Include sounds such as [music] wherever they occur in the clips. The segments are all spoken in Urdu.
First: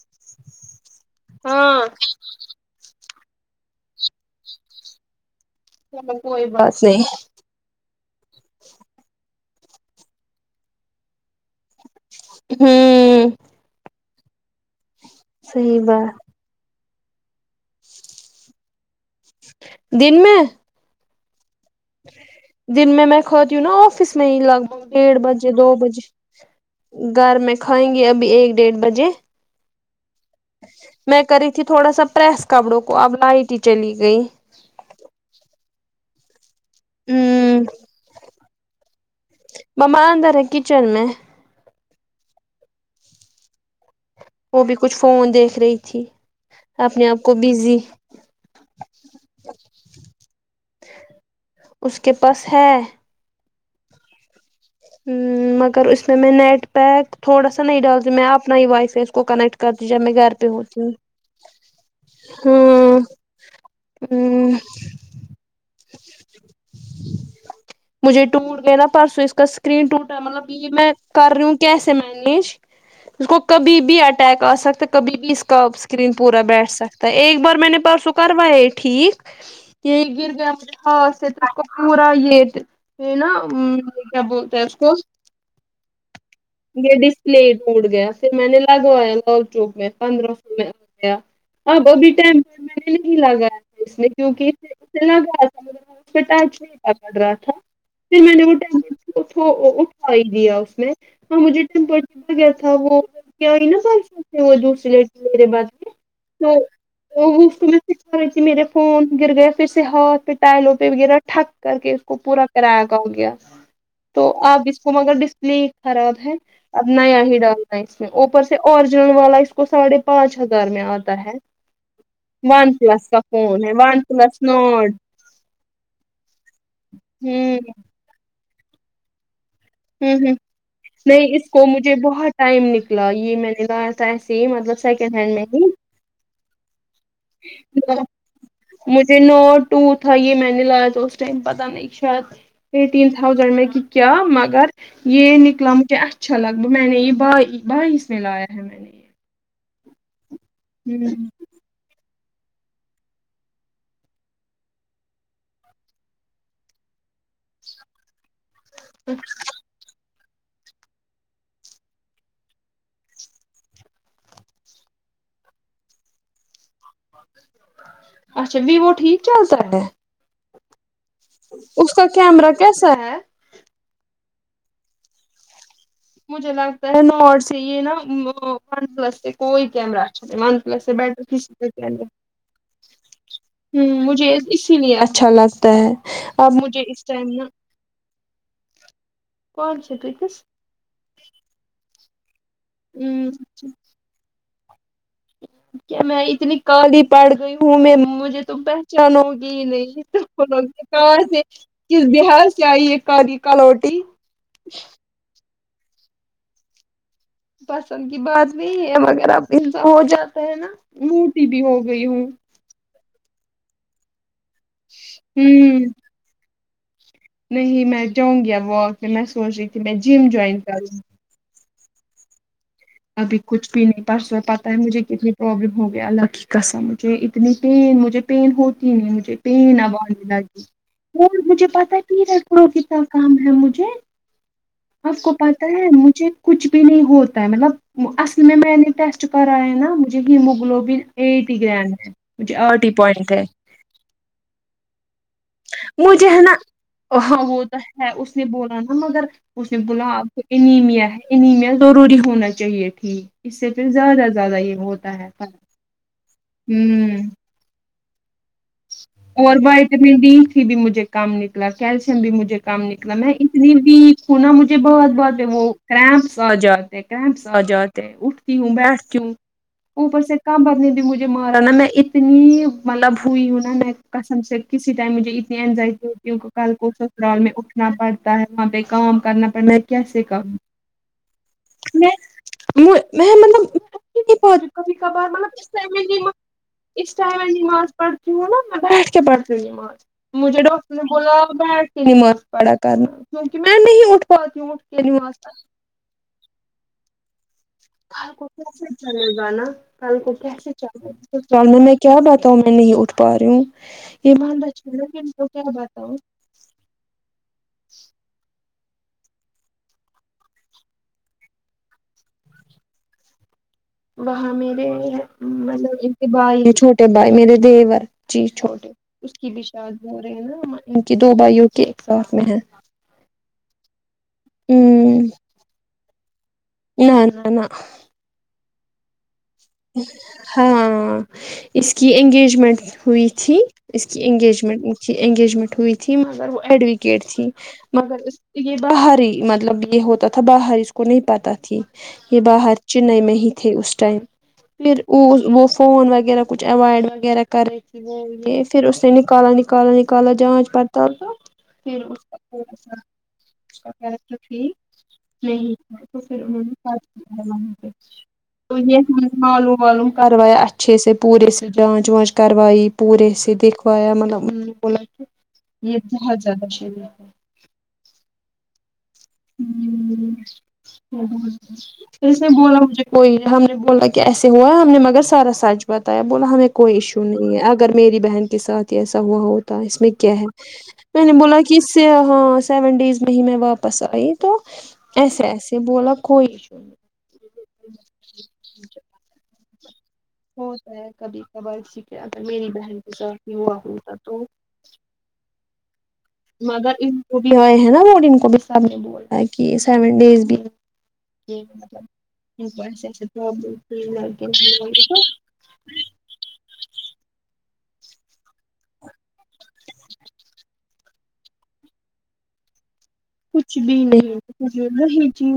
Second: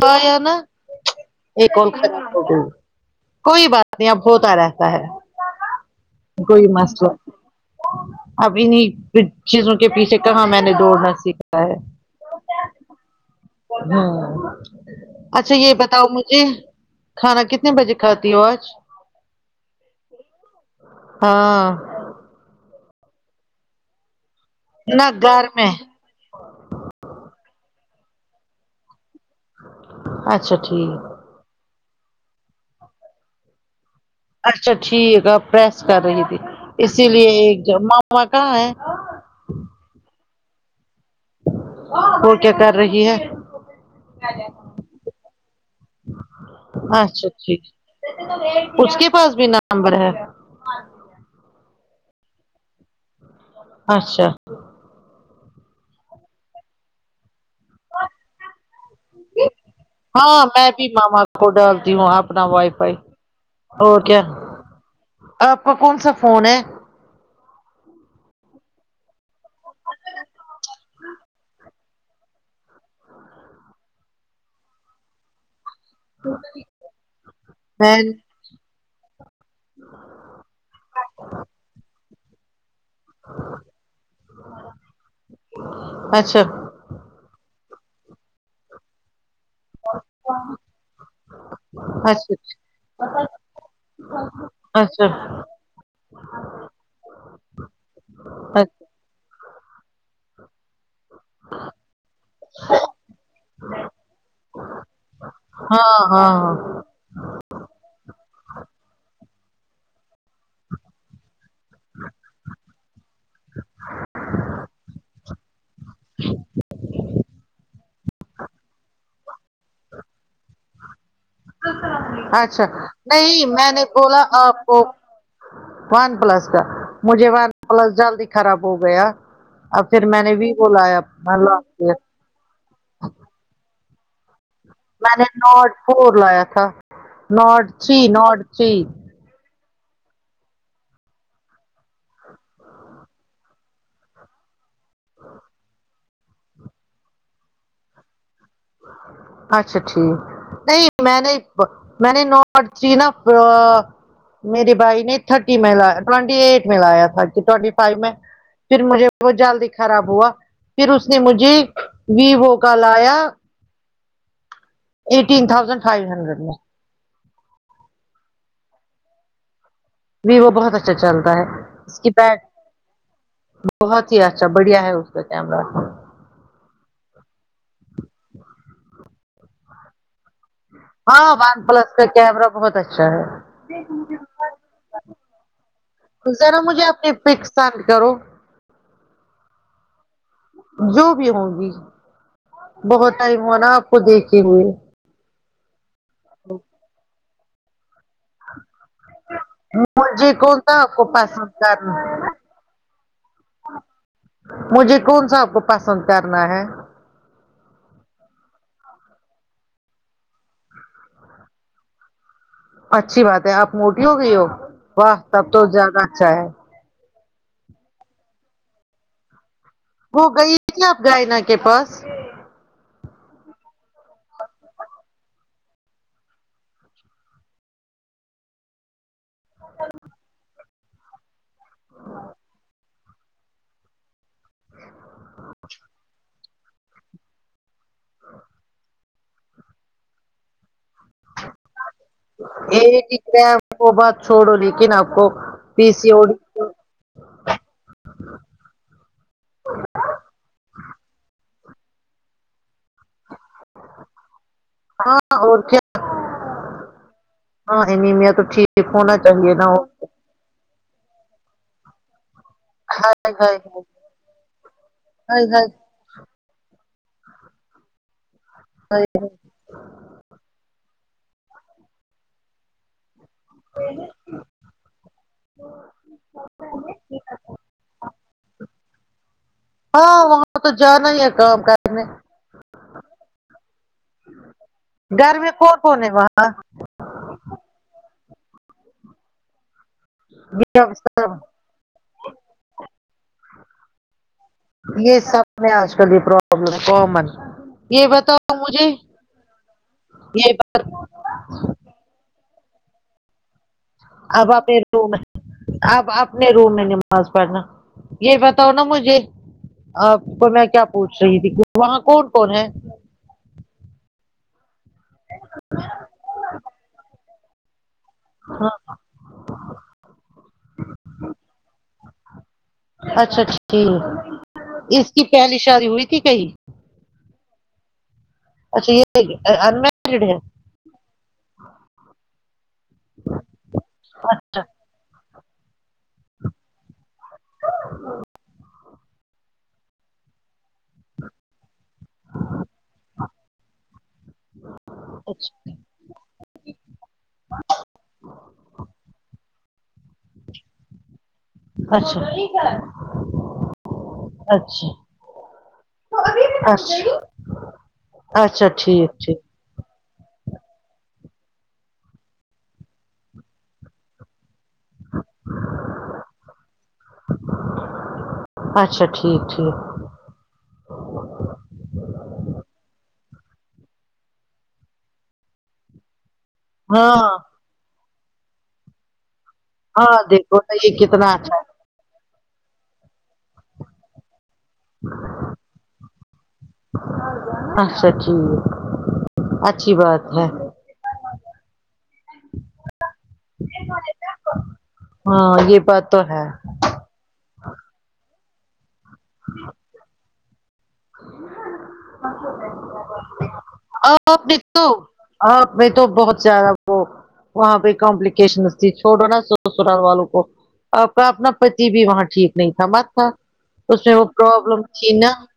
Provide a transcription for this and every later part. کر ہاں [unintelligible] کوئی بات نہیں اب ہوتا رہتا ہے کوئی بات نہیں مسٹر اب انہیں پھر چیزوں کے پیچھے کہاں میں نے دوڑنا سیکھا ہے ہوں ہا اچھا یہ صحیح بتاؤ بات مجھے کھانا کتنے بجے کھاتی ہوں آج دن میں ہاں دن میں میں کھتی ہوں نا آفس میں ہی لگ بھگ نہ ڈیڑھ گھر بجے دو میں بجے گھر میں کھائیں گی ابھی ایک ڈیڑھ بجے اچھا ٹھیک میں کری تھی تھوڑا سا پریس کپڑوں کو اب لائٹ ہی چلی گئی اچھا ٹھیک ہے پریس کر رہی تھی اسی لیے ایک ہوں جو ماما کہاں ہے مما اندر ہے کچن میں وہ کیا کر رہی ہے وہ بھی کچھ فون دیکھ رہی تھی اپنے آپ اچھا کو ٹھیک بزی اس کے پاس بھی نمبر ہے اس کے پاس ہے اچھا مگر ا اس م میں م میں نیٹ پیک تھوڑا سا نئی ڈال دی م میں آ اپ نئی وائف ہاں میں بھی ماما کو ڈالتی ہوں اپنا وائی فائی ہاں اور کیا آپ کا کون سا فون ہے مجھے ٹوٹ گیا نا پرسو اس کا اسکرین ٹوٹا مطلب یہ میں کر رہ ہوں کی کیسے مینیج اس کو کبھی بھی اٹیک آ سکتا کبھی بھی اس کا اسکرین پورا بیٹھ سکتا ہے ایک بار میں نے مین پرسوں کروایا ٹھیک یہ گرگیا خاص پورا ییٹ یہ نا کیا بولتے ہیں اس کو اچھا یہ ڈسپلے ٹوٹ گیا پھر میں نے لگوایا لال چوک میں پندرہ سو میں گیا اب وہ بھی اچھا ٹائم پر محنتھ لگایا اسے کیوںکہ اسے اچھا لگا ہ اچھا [unintelligible] اٹھو اٹھا ہی دیا اس نے ہاں مجھے ٹیمپلا گیا تھا وہ کیا ہوئی نا خاہش وہ دوسری ل میرے ب ہاں ہاں ہاں وہ تو میں سکھا ت میرے فون گر گئے پھر سے ہاتھ پہ ٹائلوں پہ وغیرہ تھٹک کر کے اس کو پورا کرایا کا ہو گیا تو آپ اس کو مگر ڈسپلے ہی خراب ہے اب نیا ہی ڈالنا ہے اس میں اوپر سے اوریجنل والا اس کو ساڑھے پانچ ہزار میں آتا ہے ہے اچھا ون پلس کا نہیں فون میں ہے نے ون بولا پلس آپ کو نوٹ ون پلس کا مجھے ہ ون پلس جلدی خراب ہو گیا اب پھر ہ میں ہ نے بھی بولایا نہیں اس لا کو مجھے بہت ٹائم نکلا یہ میں نے لا تھا ایسے ہی مطلب میں سیکنڈ نے ہینڈ ناٹ ہی فور لایا تھا ناٹ تھری ناٹ تھری ج نو ٹو تھا یہ میں نے لایا تھا اس ٹائم پتا نہیں شاید ایٹین تھاؤزنڈ میں کی کیا مگر یہ نکلا مجھے اچھا لگ ب میں نے یہ بائیس میں لایا ہے نے اچھا ٹھیک نہیں یہ ہ میں نہیں [unintelligible] میرے بھائی نے تھرٹی میں لا ٹوئنٹی ایٹ میں لایا تھا ٹینٹی فائیو میں پھر مجھے وہ جلدی خراب ہوا پھر اس نے مجھے ویوو کا لایا ایٹین تھاؤزینڈ فائیو ہنڈریڈ میں اچھا ویو ٹھیک چل تا ہے ویو بہت اچھا چلتا ہے اس کا کی بیٹ کیمرہ کیسا ہے بہت ہی اچھا بڑھیا ہے اس کا کیمرہ مجھے لگتا ہے نوٹ سے یہ نا ون پلس سے کوئی کیمرہ ون پلس سے ہاں ون بیٹر پلس کا کیمرہ بہت اچھا ہے ہمجھے اسی لیے اچھا لاس ببے اب ذرا مجھے اس اپنی ٹائم پک نا سینڈ کرو س [unintelligible] جو بھی ہوگی بہت ٹائم ہو نا آپ کو دیکھے ہوئے کیا میں اتنی کالی پڑ گئی ہوں میں مجھے تم پہ تو مجھے کون سا آپ کو [unintelligible] پسند کرنا کس بہار سے آی یہ کالی کالوٹی مجھے کون سا آب کو پسند کرنا ہے پسند کی بات نہیں ہے ا مگر اب انسا ہو جاتا ہے نا موٹی بھی ہو گئی ہوں اچھی بات ہے آپ موٹی ہو گئی ہو واہ تب تو ہوں زیادہ اچھا ہے نہیں میں جا و نگی اب واک میں میں سوچی سونچ رہی جم جوائن کر ونگی چائنا کے پاس ابھی کچھ بھی نہیں پرسوں پتہ ہے مجھے کتنی پرابلم ہو گیا الله کی قسم مجھے اتنی پین مجھے [unintelligible] اور مجھے پتا کہ ر پڑو کتنا کام ہے مجھے آپ کو پتا ہے مجھے کچھ بھی نہیں ہوتا ہے مطلب اصل میں میں نے ٹیسٹ پر آئے نا مجھے ہیموگلوبل ایٹی گرام ہے مجھے آٹی ایٹی پوائنٹ ہے گرام کی وہ بات چھوڑو لیکن آپ کو پی سی او مجھے ڈی ہے نا تو- ہاں وہ تو ہے اس نے بولا نا مگر اس نے بولا آپ کو انیمیا ہے انیمیا ضروری ہونا چاہیے تھی اس سے پھر زیادہ زیادہ یہ ہوتا ہے ہاں ہوں [unintelligible] ا اور وائٹامن ڈی س بھی مجھے کم نکلا کیلشیم بھی مجھے کم نکلا میں ہائے اتنی ویک ہوں نا مجھے بہت بہت ہائے ہائے وہ کرامس آ جاتے ہیں کر ا مس آ جاتے اٹھتی ہوں ہائے۔ بیٹھتی ہوں اوپر سے کم بدنے بھی مجھے مارا نا میں اتنی مطلب ہوئی ہوں نا میں قسم سے کسی ٹائم مجھے اتنی اینزائٹی ہوتی ہے کل کو سسرال میں اٹھنا پر تا ہے وہاں پہ کام کرنا پڑنا ہے ہاں کیسے کم وہاں جانا ہی ہے کام کرنے ار گھر میں کون کون ہے [unintelligible] وہاں اس ٹائم میں نماز پڑھتی ہوں نا میں بیٹھ کے پڑتی ہوں نماز مجھے یہ ڈاکٹر نے سب بولا بیٹھ کے نماز پڑھا کر کرنا کیونکے میں نہیں اٹھ پاتی ہوں نی یہ [unintelligible] سب میں آج کل کی پر ابلم کومن کل کو کیسے چلے گا نا کل کو یہ کیسے ب- چلے گا میں میں کیا بتاؤوں میں نہیں اٹھ پا رہی ہوں یہ اب اپنے روم کیا اب بتاؤں اپنے روم میں نماز پڑھنا یہ بتاؤ نا مجھے آپ کو میں کیا پوچھ رہی تھی وہاں کون کون ہے وہاں میرے ملب ان کے بھائی چھوٹے بھائی میرے دیور جی ہاں، چھوٹے اس کی بھی شادی ہو رہی ہے نا ان کی دو بھائیوں کے ایک ساتھ میں ہے اچھا ٹھیک اس ہوں کی پہلی شادی ہوئی تھی کہیں نہ نہ نہ اچھا یہ انمیرڈ ہے ہاں اس کی انگیجمنٹ ہوئی تھی اس کی اچھا انگیجمنٹ کی انگیجمنٹ ہوئی تھی مگر وہ ایڈ یہ تھی مگر یہ باہر ہی مطلب یہ ہو تی باہر اس کو نہیں پتہ تھی یہ باہر چنئی میں ہی تھے اس ٹائم پھر وہ اچھا وہ فون وغیرہ کچھ اوائڈ وغیرہ کرے کےے پھر اس سے نکالا نکالا کالا جانچ پڑتال توھر اچھا اچھا [unintelligible] اچھا اچھا ٹھیک [unintelligible] ٹھیک معلوم وعلوم کروایا اچھے سے پورے سے جانچ وانچ کروائی پورے سے دکھویا مطلب بولا کہ ہاں یہ بہت زیادہ شری [unintelligible] چ ہ ا [unintelligible] اس نے بولا مجھے کوئی ہم نے بولا کہ ایسے ہوا ہم نے مگر سارا سچ بتایا بولا ہمیں کوئی ہاں ایشو نہیں ہے اگر میری بہن کے ساتھ ہی ایسا ہوا ہوتا اس میں ہاں کیا ہے دیکھو نا یہ میں نے کتنا اچھا بولا ہے کس سے ہاں سیون ڈیز میں ہی میں واپس آئی تو ایسے ایسے بولا کوئی ایشو نہیں اچھا ٹھیک اچھی بات ہے ہوتا ہے کبھی کبھار س اگر میری بہن کے ساتھ بھی ہوا ہوتا تو ہاں یہ بات تو ہے مگر ان کو بھی ہوئے نا وہ ان کو بھی سب نے بولا ہے کہ سیون ڈیز بھی [unintelligible] ب آپ نے تو آپ میں تو بہت زیادہ وہ وہاں پہ کمپلیکیشن تھی چھوڑو نا سو سرال والوں کو آپ کا اپنا پتی بھی وہاں ٹھیک نہیں تھا مت تھا کچھ بھی اس میں وہ نہیں کچھ پرابلم بھی تھی وہی نا چی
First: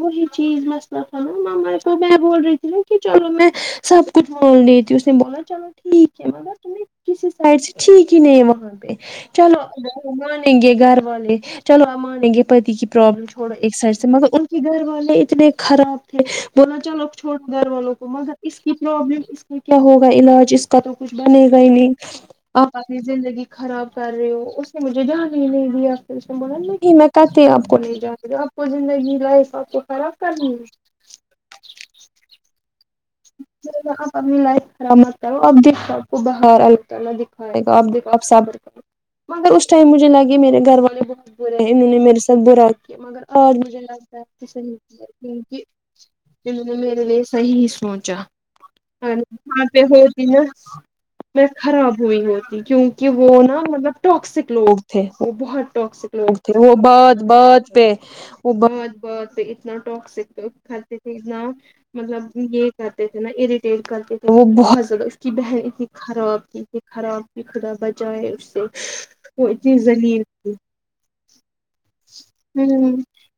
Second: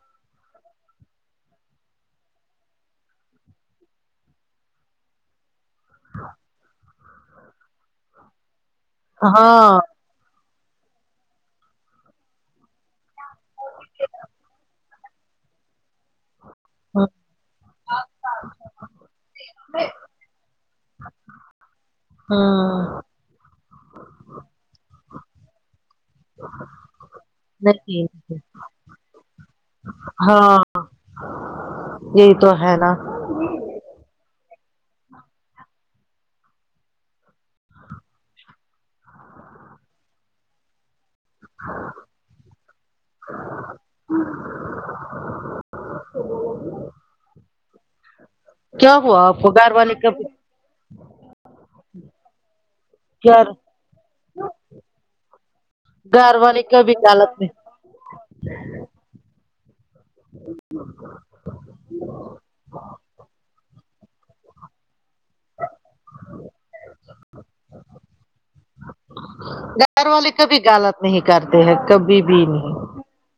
وہی چیز مسلہ کھانا مما کو میں بول رہی تھی نا کہ چلو میں سب کتوان لے تو اس نے بولان چل ٹھیک ہے مگر س میں کسی سائڈ سے ٹھیک ہی نہیں ہے وہاں پہ چلو ہاں مانیں گے گھر والے چلو آپ مانیں گے پتی کی پرابلم تھڑا ایک سائڈ سے مگر ان کے گھر والے اتنے خراب تھے بولا چلو چھڑ گھر والوں کو مگر اس کی پرابلم اس کیا ہوگا علاج اس کا تو کچھ بنے گا ہی نہیں آپ اپنی ہاں زندگی خراب کر رہے ہو اس نے مجھے دھیان ہی نہیں دیا پھر اس نے بولا کتے آپ کو نہیں جان رہ آپ کو زندگی لائف آپ کو خراب کرنی ہاں ہے یہی تو ہے نا آپ اپنی لائف خراب مت کرو آپ کو برا لگتا نہ د آپ دیکھو آپ صبر کرو مگر اس ٹائم مجھے لگے میرے گھر والے برے ہیں انہوں نے میرے ساتھ برا کیا مگر آج مجھے لگتا ہے صحیح تو نے میرے لیے صحیح سوچا کیا ہوا آپ کو وہاں گھر پہ والے ہوتی کبھی نا میں خراب ہوئی ہوتی کیوں کہ وہ گھر نا مطلب ٹاکسک لوگ تھے وہ بہت ٹاکسک گھر تھے والے وہ کبھی بات غلط بات نہیں پہ وہ بات بات پہ اتنا ٹاکسک کھاتے تھے اتنا مطلب یہ کرتے تھے نا اریٹیٹ کرتے تھے وہ بہت زیادہ اس کی بہن اتنی خراب تھی اتنی خراب خدا بجائے اس سے وہ اتنی گھر ذلیل والے تھی کبھی غلط نہیں کرتے ہیں کبھی بھی ہ نہیں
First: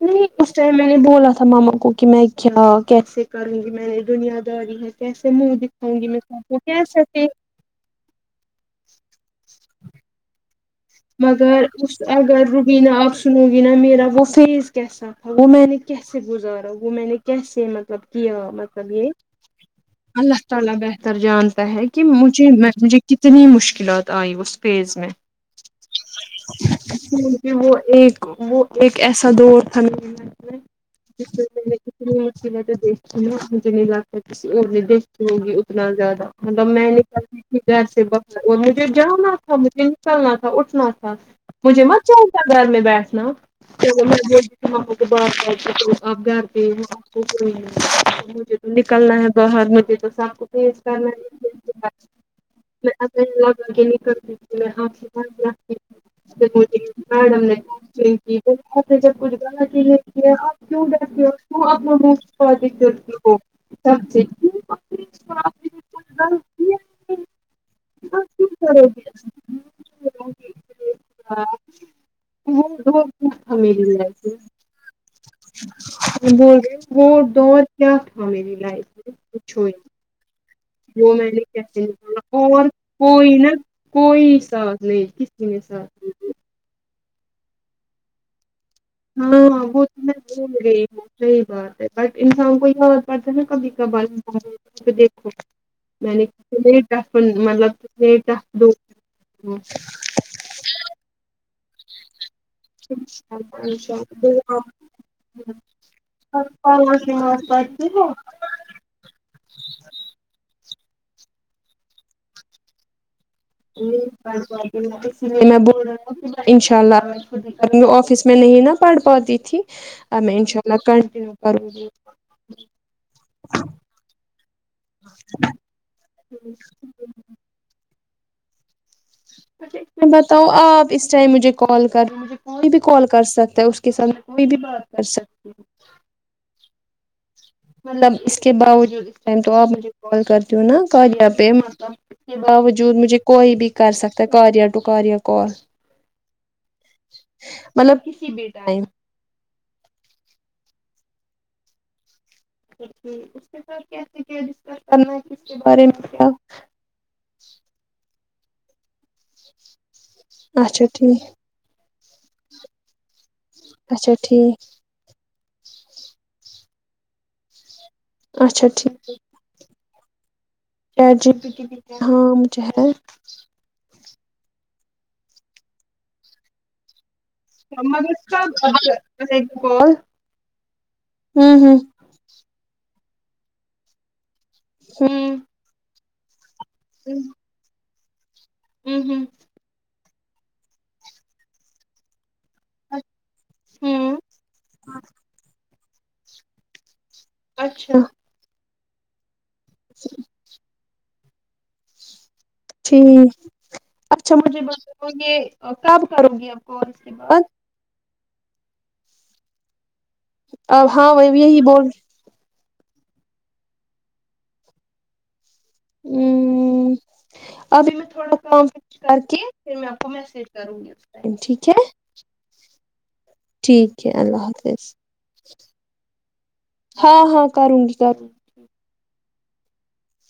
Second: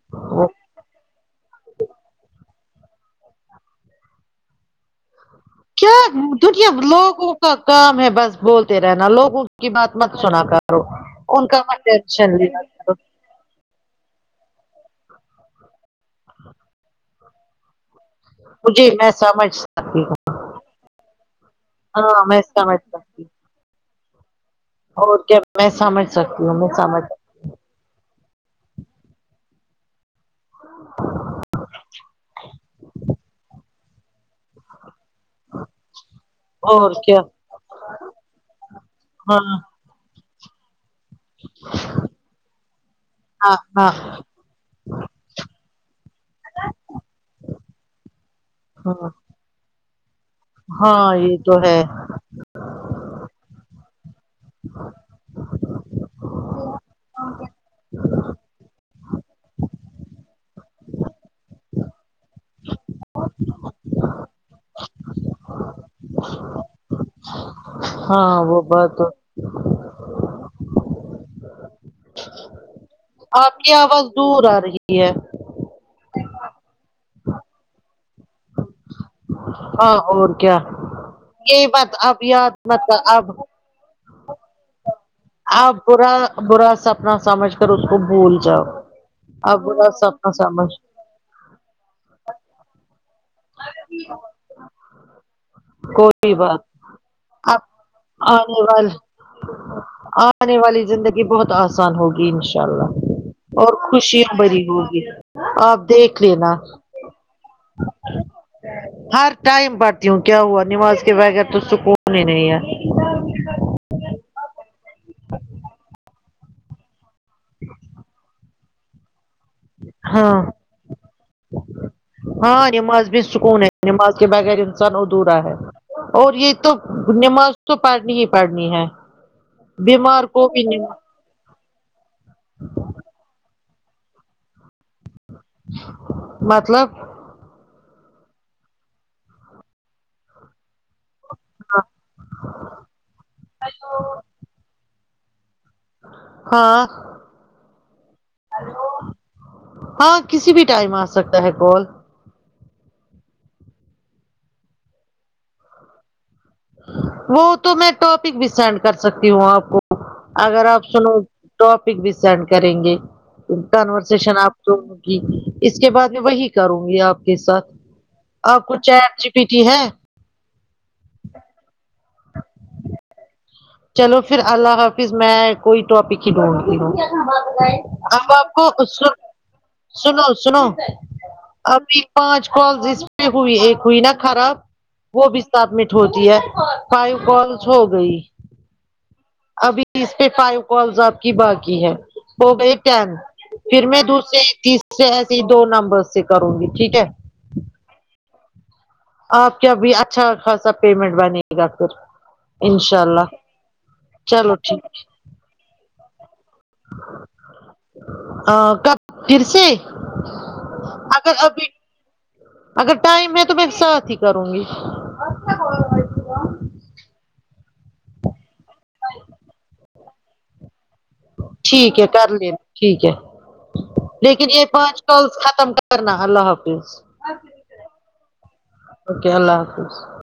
نہیں وہ اس ٹائم میں نے بولا تھا ماما کو کہ میں کیا کیسے کروں گی میں نے دنیاداری ہے کیسے منہ کیا دکھاؤں گی میں سب کو دنیا کیسے پ لوگوں کا کام ہے بس بولتے رہنا لوگ اس کی بات مت سنا کر مگر اس اگر روبینہ کرو آ سنو گی نا میرا وہ فیز کیسا تھا وہ میں نے کیسے گزارا وہ میں نے کیسے مطلب کیا مطلب مجھے یہ میں سمجھ سکتی ہوں اللہ االلہ بہتر جانتا ہے کہ ہاں میں مجھے سمجھ مجھے سکتی ہوں کتنی مشکلات آئی اس پیز میں اور کیا میں سمجھ سکتی ہوں میں سمجھ کہ وہ ایک وہ ایک ایسا دور تھا عق کسی اور نے گی اتنا زیادہ مطلب میں اور کیا نکلتی تھی گھر سے باہر اور مجھے جانا ہاں تھا مجھے چلنا تھا اٹھنا تھا مجھے مت چلتا گھر میں بیٹھنا ہاں ہاں تو کو بات کر آپ گھر گیی کو کوئی ہاں نکلنا ہے باہر میں پہ تو شام کو پھر کرنا ہاں یہ تو ہے میں الگ آگے نہیں کر دیتی ہ ہاں میڈم نے جب کچھ گا کیوں رہتے ہو کی اپنا م پی کرتی ہو سبی کیا ہی نہیں، آپ ہاں کیوں وہ کرو بات ٹو گے وہ آپ کی میری آواز لائف میں دور آ رہی ہے بول رہ دور کیا تھا میری لائف میں پوچھو ہی مت ہاں اور کیا وہ میں نے یہ کیسے بات اب نکلا یاد اور مت کر، اب کوئی نا کوئی ساٹھ نہیں کسی نے آپ ساتھ برا برا سپنا سمجھ کر اس کو بھول جاؤ ہاں آپ ہاں وہ برا تو میں سپنا بھول سمجھ گئی ہوں صحیح بات ہے بٹ انسان کو یاد پتا نہ کبھی کبار دیکھو کوئی بات آپ مطلبٹ آنے وال آنے والی زندگی بہت آسان ہوگی اناءلہ [unintelligible] ہوگی آپ دیکھ ہر لینا پاوا سے بات کرتی ہوں ہر ٹائم پڑتی ہوں کیا ہوا نماز کے بغیر تو سکون ہی نہیں ہے ایدار ویدار میں بول رہا تھا انشاء اللہ ابھی آفس میں نہیں نا پڑھ پاتی تھی ا میں ہاں انشاء اللہ کنٹنییو کروں گی ہاں نماز بھی سکون ہے نماز کے بغیر انسان ادھورا ہے اور یہ تو گی نماز تو پڑنی ہی پڑنی ہے میں بیمار بتاؤ کو بھی آب اس نم- چاہے مجھے کال کر مج کوئی بھی کال کر سکتا ہے اس کے سات میں کوئی بھی بات کر سکتی ہوں مطلب مطلب اس کے باوجود اس ٹائم تو آپ مجھے کال کرتی ہوں نا کہاں جاں پہ مطلب اس باوجود مجھے کوئی بھی کر سکتا ہے کارئ ٹو کارئ کال ہاں مطلب کسی بھی ٹائم ہاں کسی بھی ٹائم آ سکتا ہے کال ہم اس کے ساتھ کے سکتی ہے جس کا سر نیم اور نیم اور وہ تو میں تو ابھی سینڈ کر سکتی ہوں آپ کو اگر اچھا آپ سنو ٹھیک ٹاپک بھی سینڈ کریں گے اچھا کنورسشن آپ ٹھیک کو اس کے بعد میں وہی کروں گی آپ کے ساتھ آپ اچھا کو ٹھیک چار جی پی ٹی ہے جی ہاں مجھے ہلپ چلو پھر اللہ حافظ میں کوئی ٹاپک ہی دوںں گی مگر اب آپ کو سن سب کال سنو سنو ا ہمم پانچ کال اس میں ہوئی ایک ہوئی نا خراب ہوں وہ بھی ہے فائیو کالس ہو گئی ہ ہوں ابھی اس پہ فائیو کالز آپ کی باقی ہے ا ٹیم پھر میں ہمم دوسرے تیسرے ایسے دو نمبر سے کروں گی ٹھیک ہے اچھا آپ کیاب اچھا خاصا پیمنٹ با نے گا پہر ٹھیک اچھا مجھے ب ٹھیک گے کب کرو گی اب کال اس کے بعد ا کب پھر سے اب ہاں وہ اگر یہی ابھی بول رہ اگر ٹائم ہے تو میں ساتھ ہی کروں گی ہ ابھی میں تھوڑا فم فکس کر کے پھر میں تو میسیج کروں گی ٹھیک ہے کر ل ٹھیک ہے ٹھیک ہے لیکن اللہ یہ حافظ پانچ کالز ختم کرنا اللہ حافظ ہاں ہاں کروں گی کیتا اوکے اللہ حافظ